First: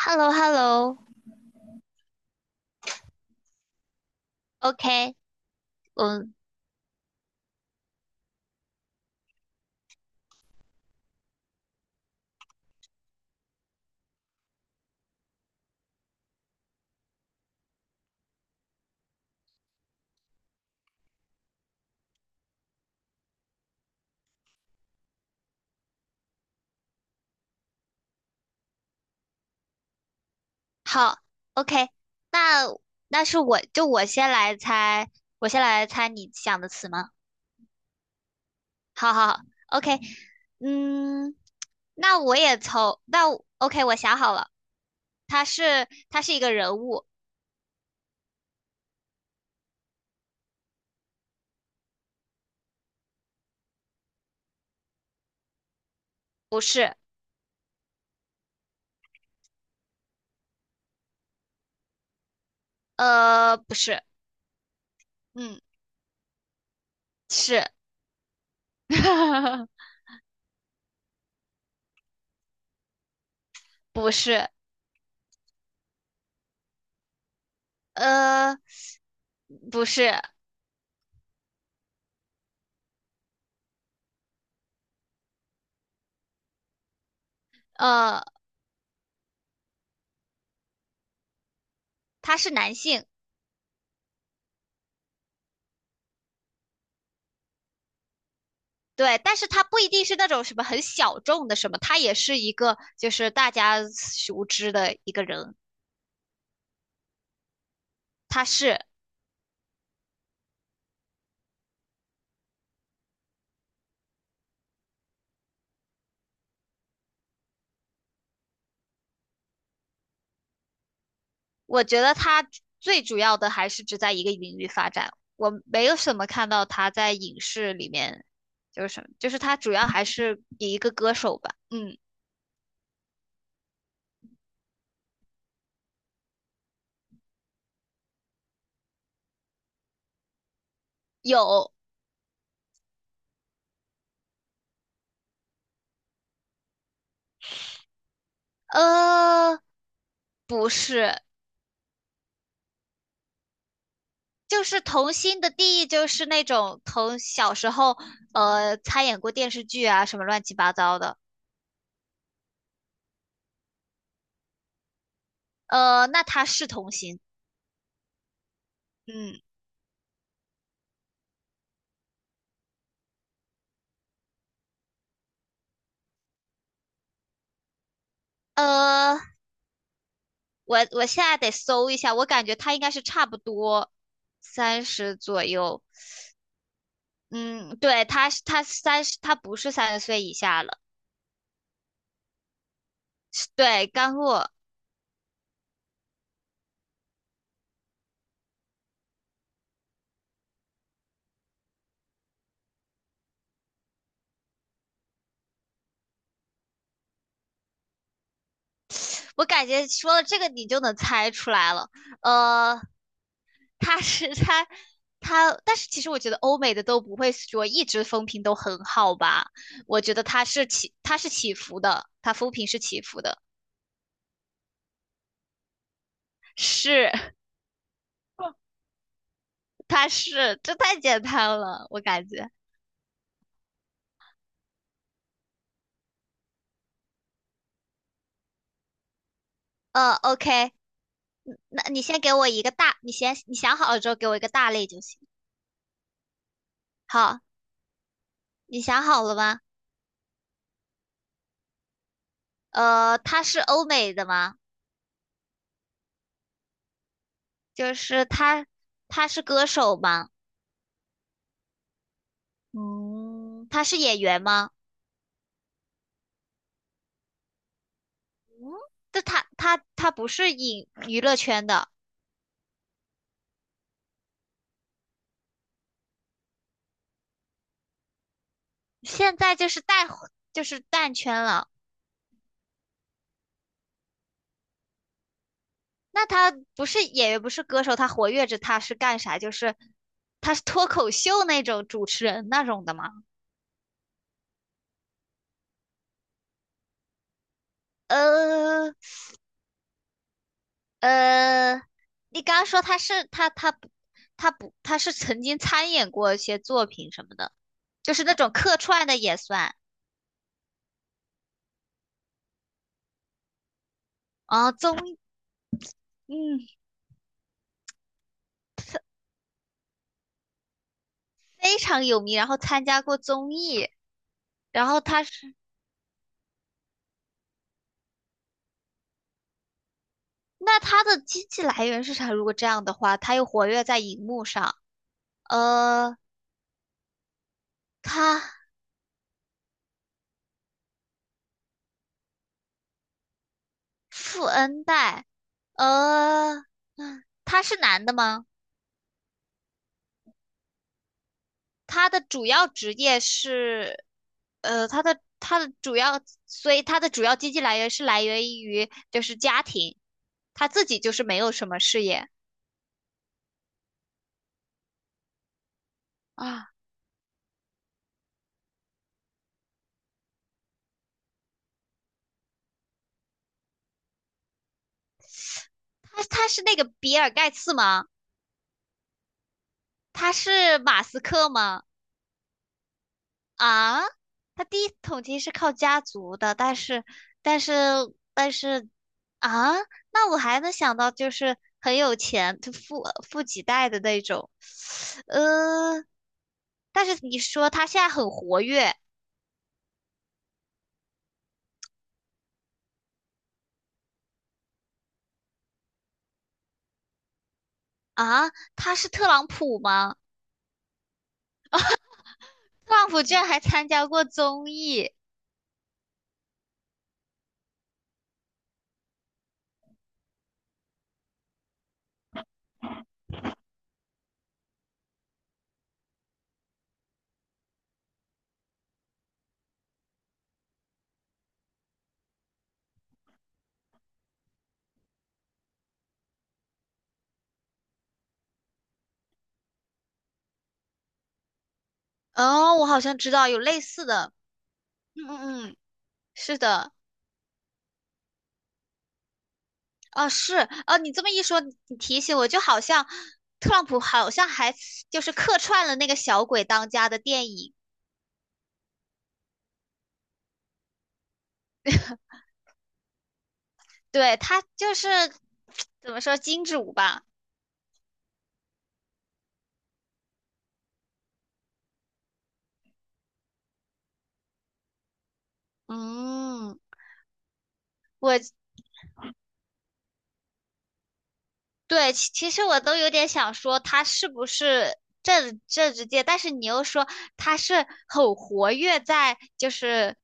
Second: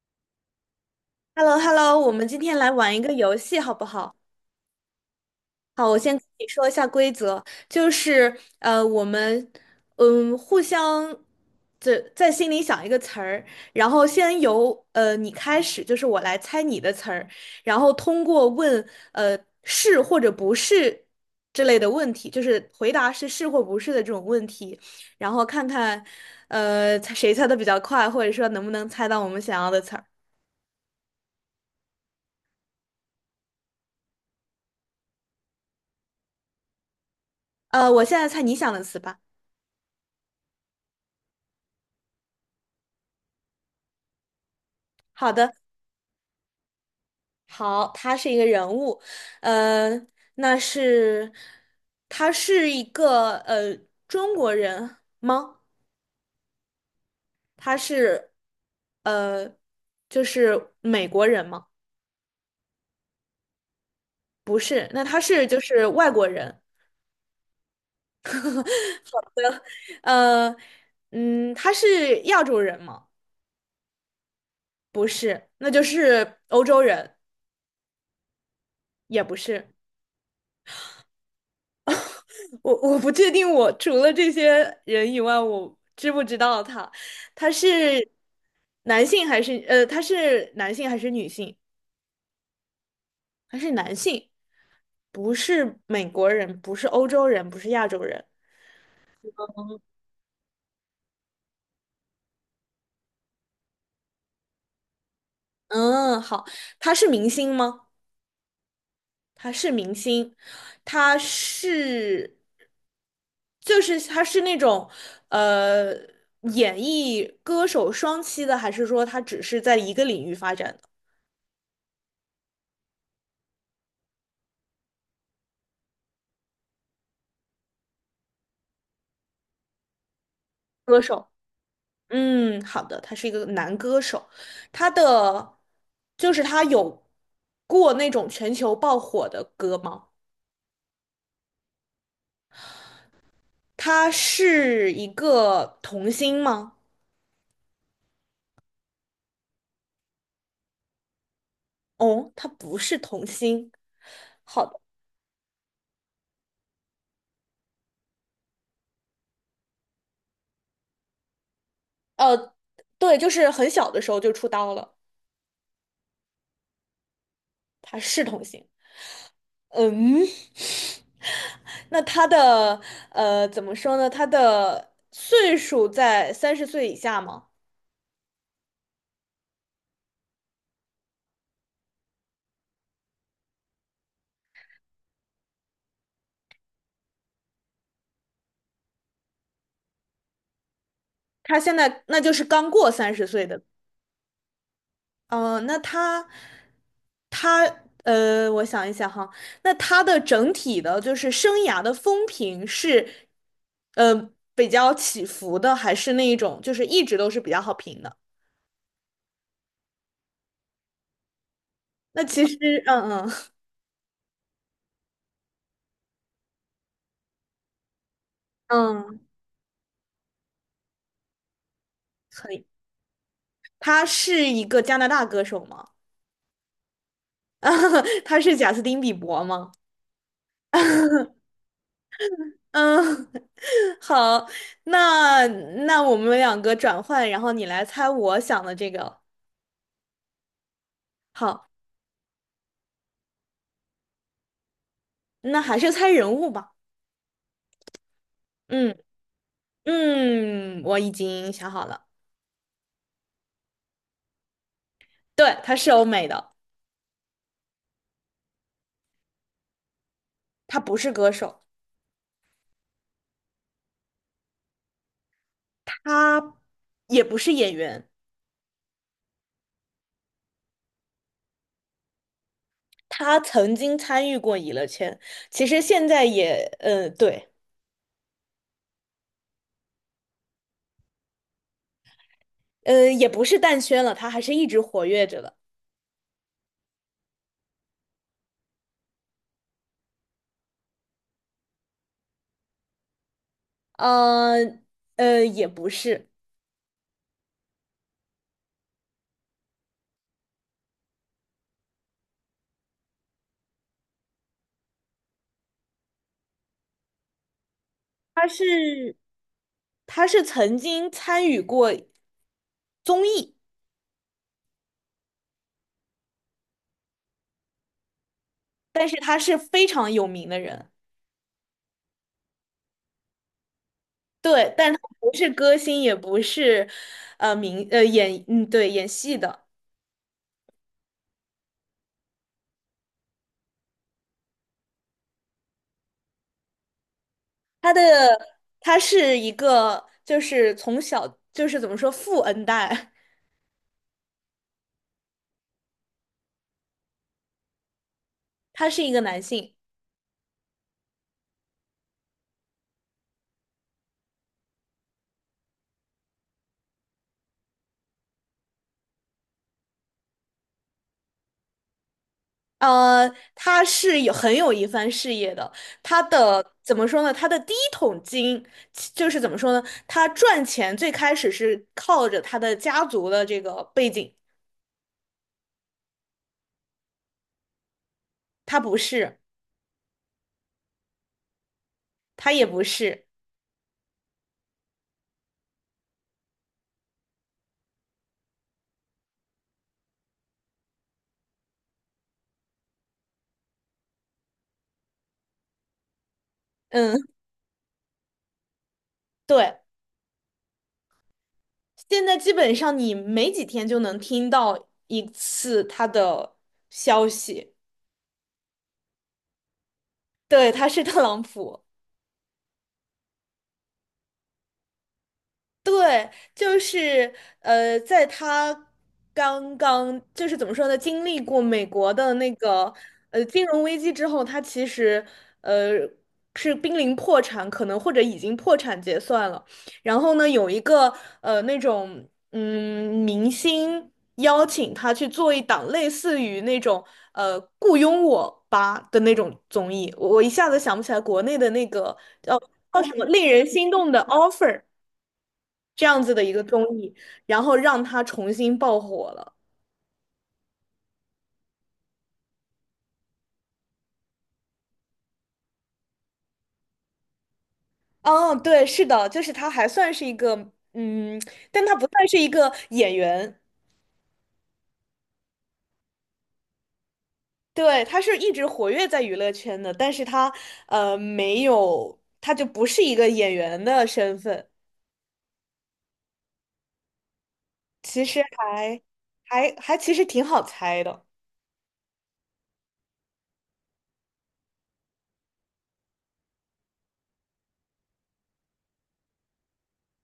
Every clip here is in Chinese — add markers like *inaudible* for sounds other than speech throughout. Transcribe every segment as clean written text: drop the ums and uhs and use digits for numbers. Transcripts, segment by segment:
h e l l o h e l l o h e l l o h e l l o 我们今天来玩一个游戏，好不好？o k 好，我先跟嗯，你说一下规则，就是我们互相这在心里想一个词儿，然后先由你开始，就是我来猜你的词儿，然后通过问呃是或者不是之类的问题，就是回答是或不是的这种问题，然后看看猜谁猜的比较快，或者说能不能猜到我们想要的词儿。好，OK，那那是我就我先来猜，我先来猜你想的词吗？我现在猜你想的词好吧。好好，OK，嗯，那我 OK，我想好了，好他的。是他是一个人物。好，他是一个人物，呃，那是他是一个中国人吗？不是。他是呃就是美国人吗？不是。不是，那他是就嗯，是外国人，是。*laughs* 呃他是亚洲人吗？不是。不是，那就是欧洲人，呃，也不是。不是。我不确定，我除了这些人以外，我知不知道他？他是呃，他是男性还是女性？他是男性。他是男性，不是美国人，不是欧洲人，不是亚洲人。对，但是他不一定是那种什么很小众的什么，他也是一个就是大家熟知的一个人。嗯，好，他是明星吗？他是。他是明星，他是就是他是那种呃演艺歌手双栖的，还是说他只是在一个领域发展的我觉得他最主要的还是只在一个领域发展，我没有什么看到他在影视里面，就是什么，就是他主要还是以一个歌歌手？手吧。嗯，嗯，好的，他是一个男歌手，他的就是他有过那种全球爆火的歌吗？有。他是一个童星吗？呃，不是。哦，他不是童星。就好的，是童星的定义就是那种从小时候参演过电视剧啊什么乱七八糟的。呃，对，就是很小的时候就出道了，那他是童星。他是童星。嗯。嗯，*laughs* 那他的怎么说呢？他的岁数在三十岁以下吗？呃，我现在得搜一下，我感觉他应该是差不多三十左右。嗯，对，他是它三十，他不是三十岁以下了。他现在那就是刚过三十岁是，的。对，干货。呃，那他，他，呃，我想一想哈，那他的整体的，就是生涯的风评是，比较起伏的，还是那一种，就是一直都是比较好评的？*sucks teeth* 我感觉说了这个你就能猜出来了。那其实 呃，*laughs*，嗯嗯 他是他他，但是其实我觉得欧美的都不会说一直风评都 *laughs* 很好嗯，吧？我觉得他是起伏的，他风可以。评是起伏的。他是一个加拿大歌手吗？是。 *laughs* *laughs* 他是贾斯汀·比伯吗？这太简 *laughs* 单了，我感觉。嗯，*laughs* 好，那那我们两个转换，然后你来猜我想的这个。OK。嗯，好，那你先给我一个大，你想好了之后给我一个大类就行。那还是猜人物吧。好，你嗯想好了吗？嗯，我已经想好了，他是欧美的吗？对，他是欧美的，就是他歌手吗？他不是歌手，嗯，他是演员吗？他也不是演员，嗯，但他不是影娱乐圈的。他曾经参与过娱乐圈，其实现在也，对，现在就是淡，就是淡圈了。也不是淡圈了，他还是一直活跃着的，那他不是演员，不是歌手，他活跃着，他是干啥？就是他是脱口秀那种主持人那种的吗？呃，也不是，呃，呃，你刚刚说他是他他不他不他是曾经参演过一些作品什么的，就是那他种客串是的也算。他是曾经参与过综艺，啊，综艺。嗯。但是他是非常有名的人。非常有名，然后参加过综艺。对，然但他后他不是是。歌星，也不是，呃，明呃演嗯对演戏的。那他的经济来源是啥？如果这样的话，他又活跃在荧幕上。呃，他的他他是一个，就是从小就是怎么说富恩代，富恩代。呃，嗯，他是男的吗？*laughs* 他是一个男性，他的主要职业是。他的主要，所以他的主要经济来源是来源于就是家庭，他自己就是没有什么事业他是有很有一番事业的。他啊。的怎么说呢？他的第一桶金就是怎么说呢？他赚钱最开始是靠着他的家族的这个背景，他是那个比尔盖茨吗？他不是，他是马斯克吗？他也不是，啊，他第一桶金是靠家族的，但是但是啊，那我还能想到就是很有钱，就富几代的那种，呃。但是嗯，你说他现在很活跃对。现在基本上你没几天就能听到一次他的消息，啊。他是特朗普吗？对，他是特朗普。特朗普居然还参加过综艺。对，就是在他刚刚就是怎么说呢，经历过美国的那个金融危机之后，他其实呃是濒临破产，可能或者已经破产结算了。然后呢，有一个那种明星邀请他去做一档类似于那种《雇佣我吧》的那种综艺，我一下子想不起来国内的那个叫哦，我好什像么知道令有人类心似动的 的。offer。嗯嗯嗯，这样子的一是个综的。艺，然后让他重新爆火了。啊，是啊。你这么一说，你提醒我，就好像特朗普好像还就是客串了那个《小鬼当家》的电影。哦，对，是的，就是他还算是一个，嗯，但他不算是一个演员，对，他就是 *tsk* 怎么说，金主吧。对，他是一直活跃在娱乐圈的，但是他没有，他就不是一个演员的身份，嗯。其我，实还还还其实挺好猜的，对，其实我都有点想说他是不是政治界，但是你又说他是很活跃在就是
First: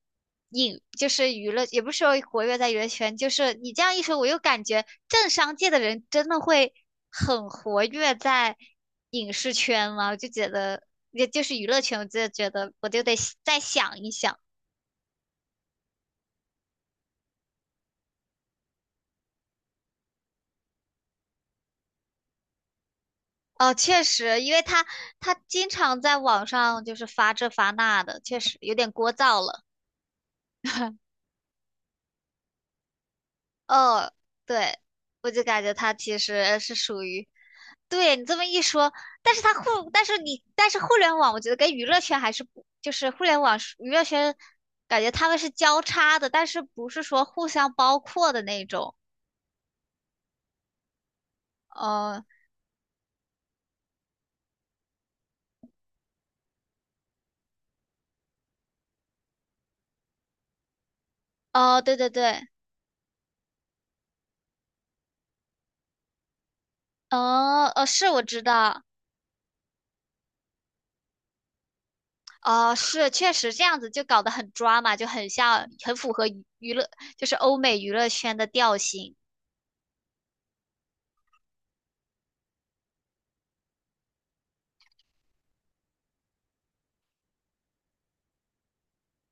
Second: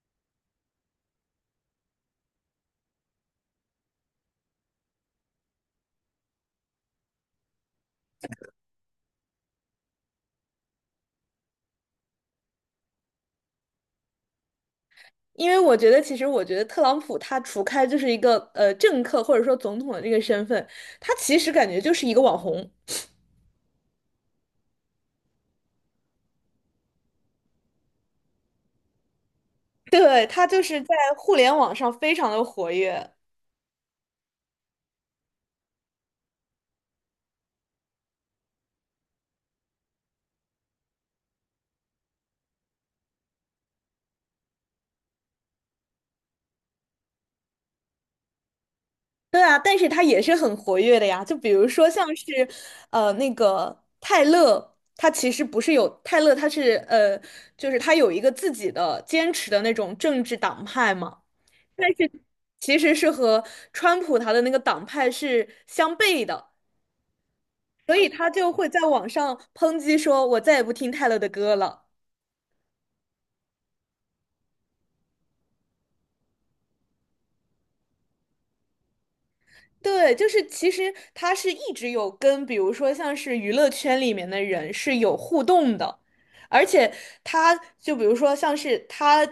影，就是娱乐，也不是说活跃在娱乐圈。就是你这样一说，我又感觉政商界的人真的会很活跃在影视圈吗？我就觉得也就是娱乐圈，我就觉得我就得再想一想。因为我觉得，其实我觉得特朗普他除开就是一个政客或者说总统的这个身份，他其实感觉就是一个网红。哦，确实，因为他经常在网上就是发这发那的，确实有点聒噪了。对，他就是在互联网上非常的活跃。哦，对。我就感觉他其实是属于，对，你这么一说，但是他互，但是你，但是互联网，我觉得跟娱乐圈还是不，就是互联网娱乐圈，感觉他们是交叉的，但是不是说互相包括的那种。对啊，但是他也是很活跃的呀。就比如说像哦。是，那个泰勒，他其实不是有泰勒，他是就是他有一个自己的坚持的那种政治党派嘛。哦，但对对是对。其实是和川普他的那个党派是相悖的，哦。哦，所以是，我他知就会在道。网上抨击说："我再也不听泰勒的歌了。"哦，是，确实这样子就搞得很抓嘛，就很像，很符合娱乐，就是欧美娱乐圈的调性。对，就是其实他是一直有跟，比如说像是娱乐圈里面的人是有互动的，而且他就比如说像是他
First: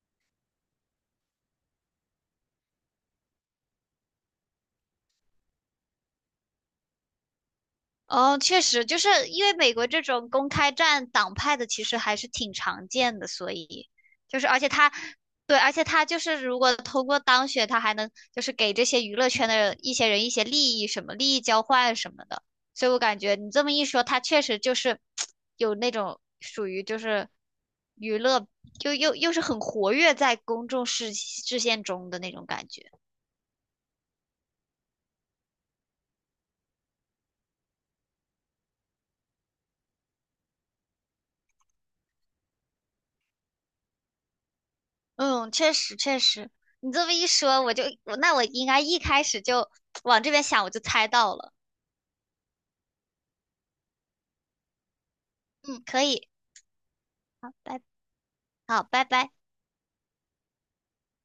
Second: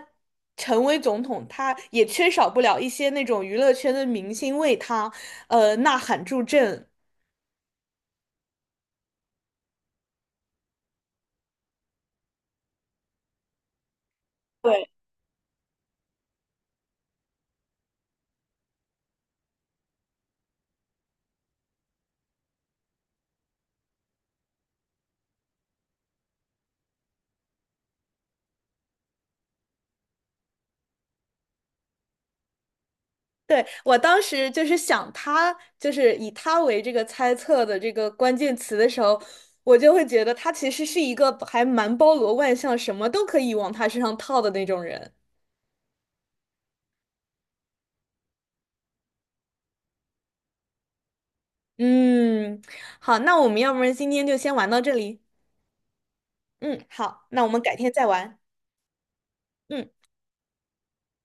成为总统，他也缺少不了一些那种娱乐圈的明星为他呐喊助阵。哦，确实，就是因为美国这种公开战党派的，其实还是挺常见的，所以就是而且对，他，对，而且他就是如果通过当选，他还能就是给这些娱乐圈的一些人一些利益，什么利益交换什么的。所以我感觉你这么一说，他确实就是有那种属于就是娱乐，又是很活跃在公众视线中的那种感觉。对，我当时就是想他，就是以他为这个猜测的这个关键词的时候，我就会觉得他其实是一个还蛮包罗万象，什么都可以往他身上套的那种人。嗯，确实确实。你这么一说，我，就我那我应该一开始就往这边想，我就猜到了。嗯，好，那我们要不然今天就先玩到这里。嗯，可以。嗯，好，那我们改拜。天再玩。好，拜拜。嗯。